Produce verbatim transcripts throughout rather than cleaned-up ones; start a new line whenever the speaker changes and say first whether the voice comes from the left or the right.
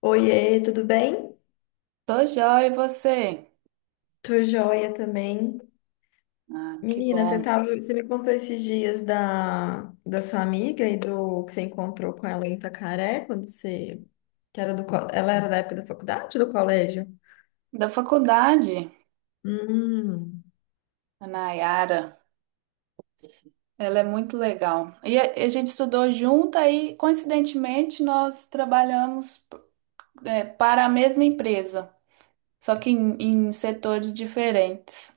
left: Oiê, tudo bem?
right: Tô joia, e você?
left: Tô joia também.
right: Ah, que
left: Menina, você
right: bom.
left: tava, você me contou esses dias da, da sua amiga e do que você encontrou com ela em Itacaré, quando você, que era do, co- ela era da época da faculdade, ou do colégio?
right: Da faculdade,
left: Hum.
right: a Nayara, ela é muito legal. E a, a gente estudou junto, aí, coincidentemente, nós trabalhamos, é, para a mesma empresa, só que em, em setores diferentes.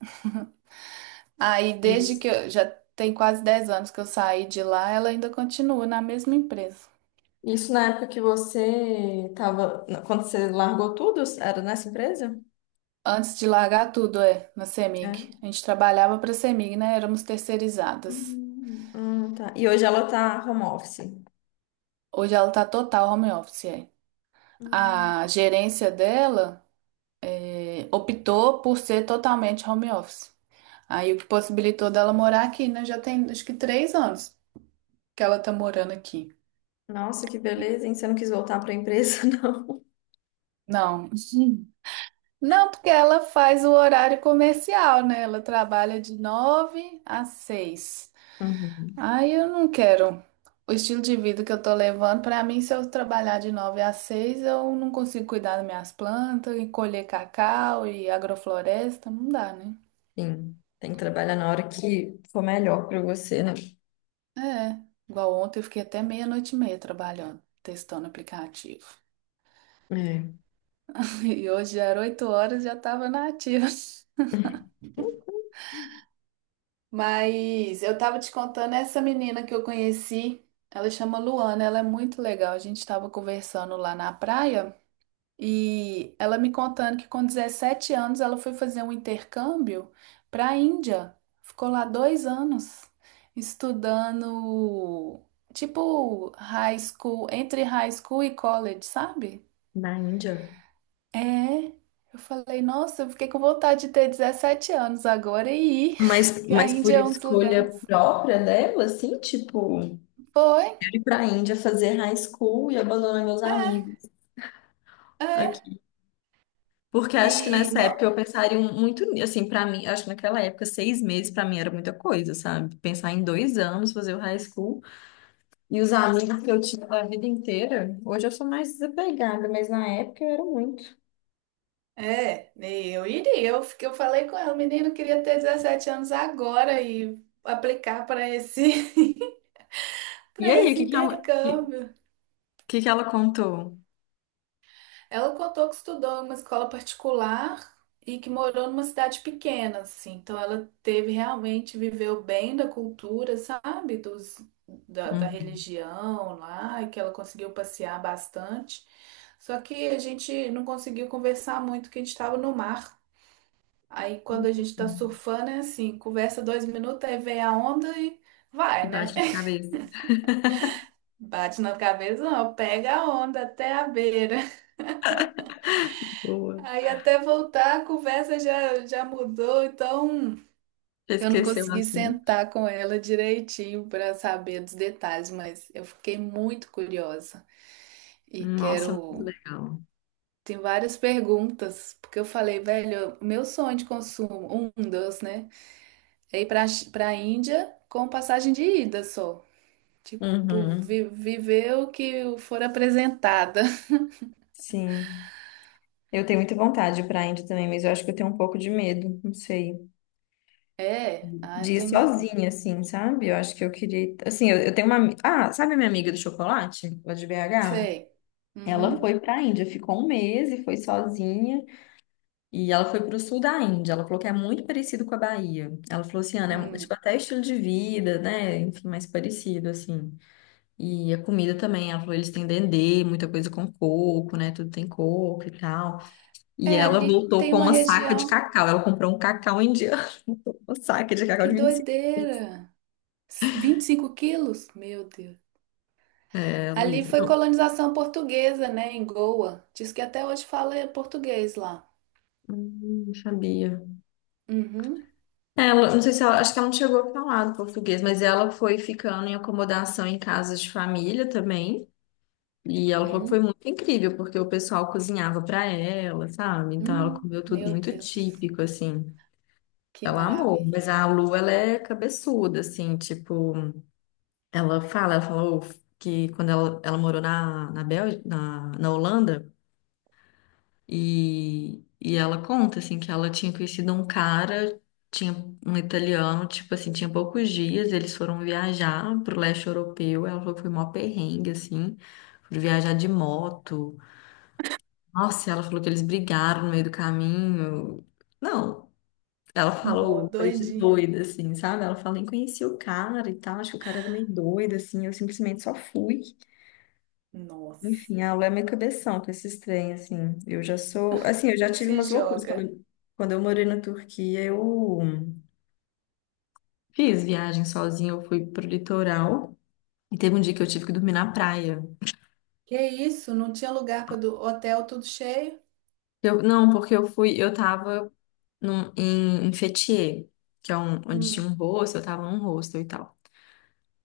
right: Aí, desde
left: Isso.
right: que eu já Tem quase dez anos que eu saí de lá, ela ainda continua na mesma empresa.
left: Isso na época que você tava, quando você largou tudo, era nessa empresa?
right: Antes de largar tudo, é, na
left: É.
right: CEMIG. A gente trabalhava para a CEMIG, né? Éramos terceirizadas.
left: Hum, ah, tá. E hoje ela tá home office.
right: Hoje ela tá total home office, é.
left: Hum.
right: A gerência dela eh, optou por ser totalmente home office. Aí o que possibilitou dela morar aqui, né? Já tem acho que três anos que ela tá morando aqui.
left: Nossa, que
right: E-
left: beleza, hein? Você não quis voltar para a empresa, não?
right: Não. Sim. Não, porque ela faz o horário comercial, né? Ela trabalha de nove às seis.
left: Uhum.
right: Aí eu não quero. O estilo de vida que eu tô levando, pra mim, se eu trabalhar de nove às seis, eu não consigo cuidar das minhas plantas e colher cacau e agrofloresta, não dá, né?
left: Sim, tem que trabalhar na hora que for melhor para você, né?
right: É, igual ontem eu fiquei até meia-noite e meia trabalhando, testando o aplicativo.
left: É.
right: E hoje já era oito horas e já estava na ativa. Mas eu tava te contando essa menina que eu conheci, ela chama Luana, ela é muito legal. A gente estava conversando lá na praia. E ela me contando que com dezessete anos ela foi fazer um intercâmbio para a Índia. Ficou lá dois anos estudando, tipo, high school, entre high school e college, sabe?
left: Na Índia.
right: É. Eu falei, nossa, eu fiquei com vontade de ter dezessete anos agora e ir,
left: Mas,
right: que a
left: mas por
right: Índia é um dos
left: escolha
right: lugares.
left: própria dela, assim, tipo, eu
right: Foi?
left: ir pra Índia fazer high school e abandonar meus amigos
right: É, é.
left: aqui. Porque acho que
right: E
left: nessa
right: no-
left: época eu pensaria um, muito, ni- assim, pra mim, acho que naquela época, seis meses pra mim era muita coisa, sabe? Pensar em dois anos, fazer o high school e os amigos que eu tinha da vida inteira. Hoje eu sou mais desapegada, mas na época eu era muito.
right: É, nem eu iria. Eu, fiquei- eu falei com ela, o menino queria ter dezessete anos agora e aplicar para esse,
left: E
right: para
left: aí, o
right: esse
left: que que ela, o
right: intercâmbio.
left: que que ela contou?
right: Ela contou que estudou em uma escola particular e que morou numa cidade pequena, assim. Então ela teve realmente, viveu bem da cultura, sabe? Dos, da, da
left: Uhum.
right: religião lá, e que ela conseguiu passear bastante. Só que a gente não conseguiu conversar muito, que a gente estava no mar. Aí quando a gente tá
left: Uhum.
right: surfando é assim, conversa dois minutos, aí vem a onda e
left: E
right: vai, né?
left: bate na cabeça.
right: Bate na cabeça, não, pega a onda até a beira.
left: Boa.
right: Aí até voltar a conversa já, já mudou, então
left: Já
right: eu não
left: esqueceu o
right: consegui
left: assunto.
right: sentar com ela direitinho para saber dos detalhes, mas eu fiquei muito curiosa e
left: Nossa, muito
right: quero.
left: legal.
right: Tem várias perguntas, porque eu falei, velho, meu sonho de consumo, um dos, né? É ir para para Índia com passagem de ida só. Tipo,
left: Uhum.
right: vi- viver o que for apresentada.
left: Sim. Eu tenho muita vontade para a Índia também, mas eu acho que eu tenho um pouco de medo, não sei.
right: É, ah,
left: De ir
right: tem medo não.
left: sozinha, assim, sabe? Eu acho que eu queria. ir- Assim, eu, eu tenho uma. Ami- Ah, sabe a minha amiga do chocolate, lá de B H?
right: Sei.
left: Ela
right: Uhum.
left: foi para a Índia, ficou um mês e foi sozinha. E ela foi para o sul da Índia. Ela falou que é muito parecido com a Bahia. Ela falou assim, Ana, é
right: Hum.
left: tipo até estilo de vida, né? Enfim, mais parecido, assim. E a comida também, ela falou, eles têm dendê, muita coisa com coco, né? Tudo tem coco e tal. E
right: É,
left: ela
right: ali
left: voltou
right: tem
left: com
right: uma
left: uma saca de
right: região.
left: cacau. Ela comprou um cacau indiano, uma saca de cacau
right: Que
left: de vinte e cinco.
right: doideira! S- vinte e cinco quilos? Meu Deus.
left: É,
right: Ali
left: Luísa.
right: foi
left: Não,
right: colonização portuguesa, né? Em Goa. Diz que até hoje fala português lá.
left: hum, não sabia.
right: Uhum.
left: Ela, não sei se ela, acho que ela não chegou a falar do português, mas ela foi ficando em acomodação em casas de família também. E ela falou que foi
right: Uhum.
left: muito incrível, porque o pessoal cozinhava para ela, sabe? Então ela
right: Hum.
left: comeu tudo
right: Meu
left: muito
right: Deus.
left: típico, assim.
right: Que
left: Ela amou,
right: maravilha.
left: mas a Lu, ela é cabeçuda, assim, tipo, ela fala, ela falou que quando ela, ela morou na, na Bélgica, na, na Holanda, e, e ela conta, assim, que ela tinha conhecido um cara, tinha um italiano, tipo assim, tinha poucos dias, eles foram viajar pro leste europeu, ela falou que foi mó perrengue, assim, foram viajar de moto. Nossa, ela falou que eles brigaram no meio do caminho. Não. Ela
right: Nó,
left: falou coisa de
right: doidinha.
left: doida, assim, sabe? Ela falou, nem conhecia o cara e tal, acho que o cara era meio doido, assim, eu simplesmente só fui.
right: Nossa.
left: Enfim, ela é meio cabeção com esses trem, assim. Eu já sou, assim, eu já tive
right: Se
left: umas loucuras.
right: joga.
left: Quando, eu- quando eu morei na Turquia, eu fiz viagem sozinha, eu fui pro litoral e teve um dia que eu tive que dormir na praia.
right: Que isso? Não tinha lugar para do hotel tudo cheio?
left: Eu, não, porque eu fui, eu tava num, em, em Fethiye, que é um, onde tinha
right: Hum,
left: um rosto eu tava num rosto e tal.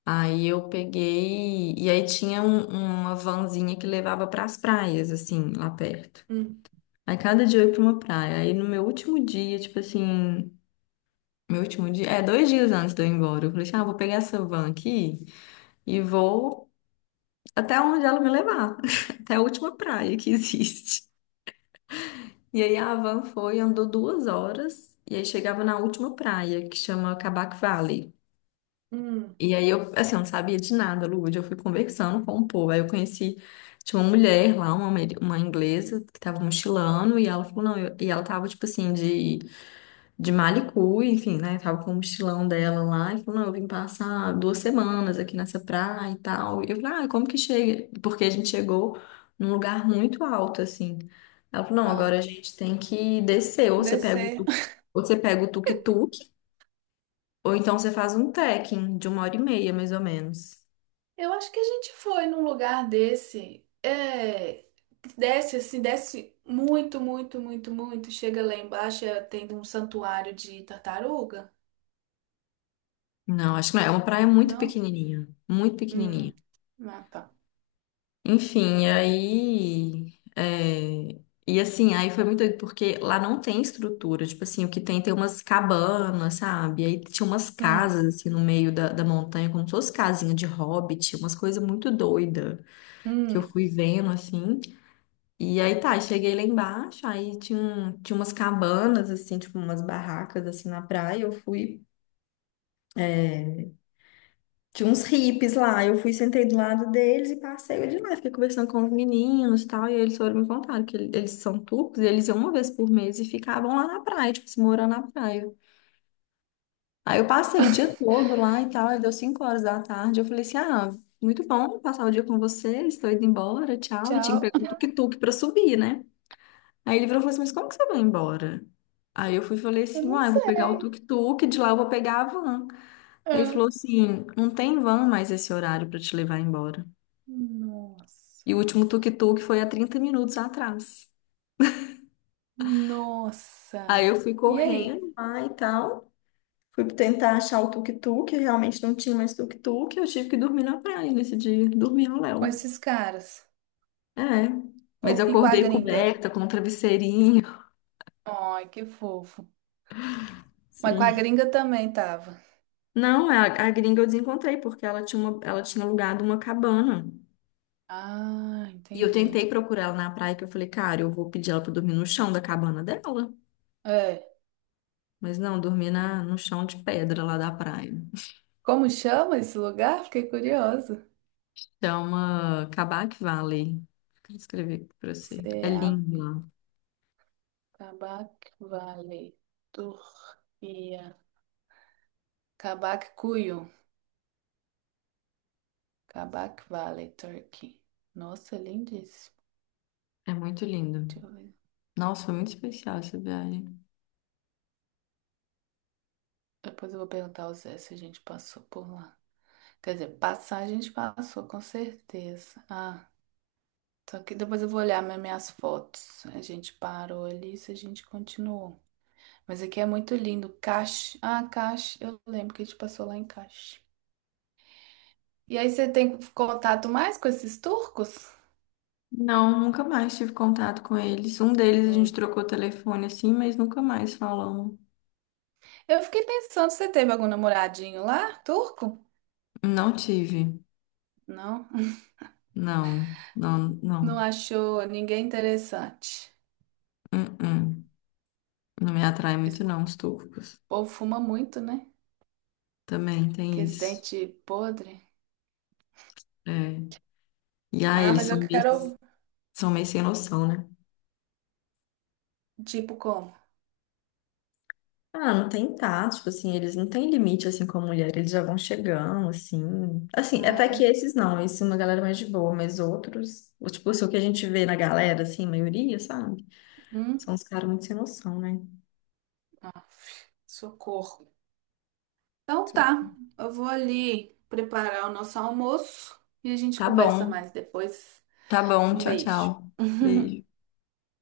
left: Aí eu peguei, e aí tinha um- uma vanzinha que levava para as praias, assim, lá perto.
right: hum,
left: Aí cada dia eu ia para uma praia. Aí no meu último dia, tipo assim, meu último dia, é, dois dias antes de eu ir embora, eu falei assim: ah, vou pegar essa van aqui e vou até onde ela me levar, até a última praia que existe. E aí a van foi, andou duas horas, e aí chegava na última praia, que chama Cabac Valley.
right: hum.
left: E aí eu, assim, eu não sabia de nada, Lude. Eu fui conversando com o povo. Aí eu conheci, tinha uma mulher lá, uma, amer- uma inglesa, que tava mochilando, e ela falou, não, eu- e ela tava, tipo assim, de, de Malicu, enfim, né? Tava com o mochilão dela lá, e falou, não, eu vim passar duas semanas aqui nessa praia e tal. E eu falei, ah, como que chega? Porque a gente chegou num lugar muito alto, assim. Ela falou, não, agora
right: Ah,
left: a gente tem que descer, ou você pega o
right: descer.
left: tuk, ou você pega o tuk-tuk, ou então você faz um trekking de uma hora e meia, mais ou menos.
right: Eu acho que a gente foi num lugar desse. É, que desce assim, desce muito, muito, muito, muito. Chega lá embaixo, é, tem um santuário de tartaruga,
left: Não, acho que não. É uma praia muito
right: não?
left: pequenininha. Muito pequenininha.
right: Hum, ah, tá.
left: Enfim, e aí. é, E assim, aí foi muito doido, porque lá não tem estrutura. Tipo assim, o que tem tem umas cabanas, sabe? E aí tinha umas
right: Hum,
left: casas, assim, no meio da, da montanha, como se fosse casinha de hobbit, umas coisas muito doidas que eu
right: hum.
left: fui vendo, assim. E aí tá, cheguei lá embaixo, aí tinha, um- tinha umas cabanas, assim, tipo umas barracas, assim, na praia. Eu fui. Tinha uns hippies lá. Eu fui, sentei do lado deles e passei de lá. Fiquei conversando com os meninos e tal. E eles foram me contar que ele- eles são turcos e eles iam uma vez por mês e ficavam lá na praia, tipo, se morando na praia. Aí eu passei o dia todo lá e tal. Aí deu cinco horas da tarde. Eu falei assim: ah, muito bom passar o dia com vocês. Estou indo embora, tchau. E tinha que
right: Tchau.
left: pegar um tuk-tuk pra subir, né? Aí ele virou e falou assim: mas como que você vai embora? Aí eu fui e falei
right: Eu
left: assim:
right: não
left: ah, eu vou pegar o
right: sei.
left: tuk-tuk, de lá eu vou pegar a van. Aí ele
right: Ah,
left: falou assim: não tem van mais esse horário pra te levar embora. E o
right: nossa,
left: último tuk-tuk foi há trinta minutos atrás. Aí eu
right: nossa.
left: fui
right: E aí?
left: correndo lá e tal. Fui tentar achar o tuk-tuk, realmente não tinha mais tuk-tuk. Eu tive que dormir na praia nesse dia. Dormi no
right: Com
left: Léo.
right: esses caras?
left: É. Mas
right: Ou-
left: eu
right: E com a
left: acordei
right: gringa?
left: coberta com um travesseirinho.
right: Ai, que fofo. Mas com a
left: Sim.
right: gringa também tava.
left: Não, a, a gringa eu desencontrei, porque ela tinha, uma, ela tinha alugado uma cabana.
right: Ah,
left: E eu tentei
right: entendi.
left: procurar ela na praia, que eu falei, cara, eu vou pedir ela pra dormir no chão da cabana dela.
right: É.
left: Mas não, dormi na, no chão de pedra lá da praia.
right: Como chama esse lugar? Fiquei curiosa.
left: Chama Kabak Valley. Quero escrever aqui pra você. É
right: Ceab-
left: lindo lá.
right: Valley, Turquia. Kabakkuyu. Kabak Valley, Turkey. Nossa, lindíssimo.
left: É muito lindo.
right: Deixa eu ver.
left: Nossa, foi muito especial essa viagem.
right: Depois eu vou perguntar ao Zé se a gente passou por lá. Quer dizer, passar a gente passou, com certeza. Ah, só que depois eu vou olhar minhas minhas fotos. A gente parou ali, se a gente continuou. Mas aqui é muito lindo. Cache. Ah, Cache. Eu lembro que a gente passou lá em Cache. E aí você tem contato mais com esses turcos?
left: Não, nunca mais tive contato com eles. Um deles a gente
right: Hum.
left: trocou telefone assim, mas nunca mais falamos.
right: Eu fiquei pensando, você teve algum namoradinho lá, turco?
left: Não tive.
right: Não.
left: Não, não,
right: Não
left: não.
right: achou ninguém interessante.
left: Uh-uh. Não me atrai
right: Esse
left: muito não, os turcos.
right: povo fuma muito, né?
left: Também
right: Que
left: tem
right: esse
left: isso.
right: dente podre.
left: É. E ah,
right: Ah,
left: eles
right: mas eu
left: são meio,
right: quero,
left: são meio sem noção, né?
right: tipo, como?
left: Ah, não tem tato, tipo assim, eles não têm limite assim com a mulher, eles já vão chegando, assim. Assim,
right: Ah,
left: até que
right: é?
left: esses não, esse é uma galera mais de boa, mas outros, o- tipo, assim, o que a gente vê na galera, assim, maioria, sabe?
right: Hum?
left: São uns caras muito sem noção, né?
right: Aff, socorro. Então
left: Tipo,
right: tá, eu vou ali preparar o nosso almoço e a gente
left: Tá
right: conversa
left: bom,
right: mais depois.
left: tá bom,
right: Um
left: tchau,
right: beijo.
left: tchau. Beijo.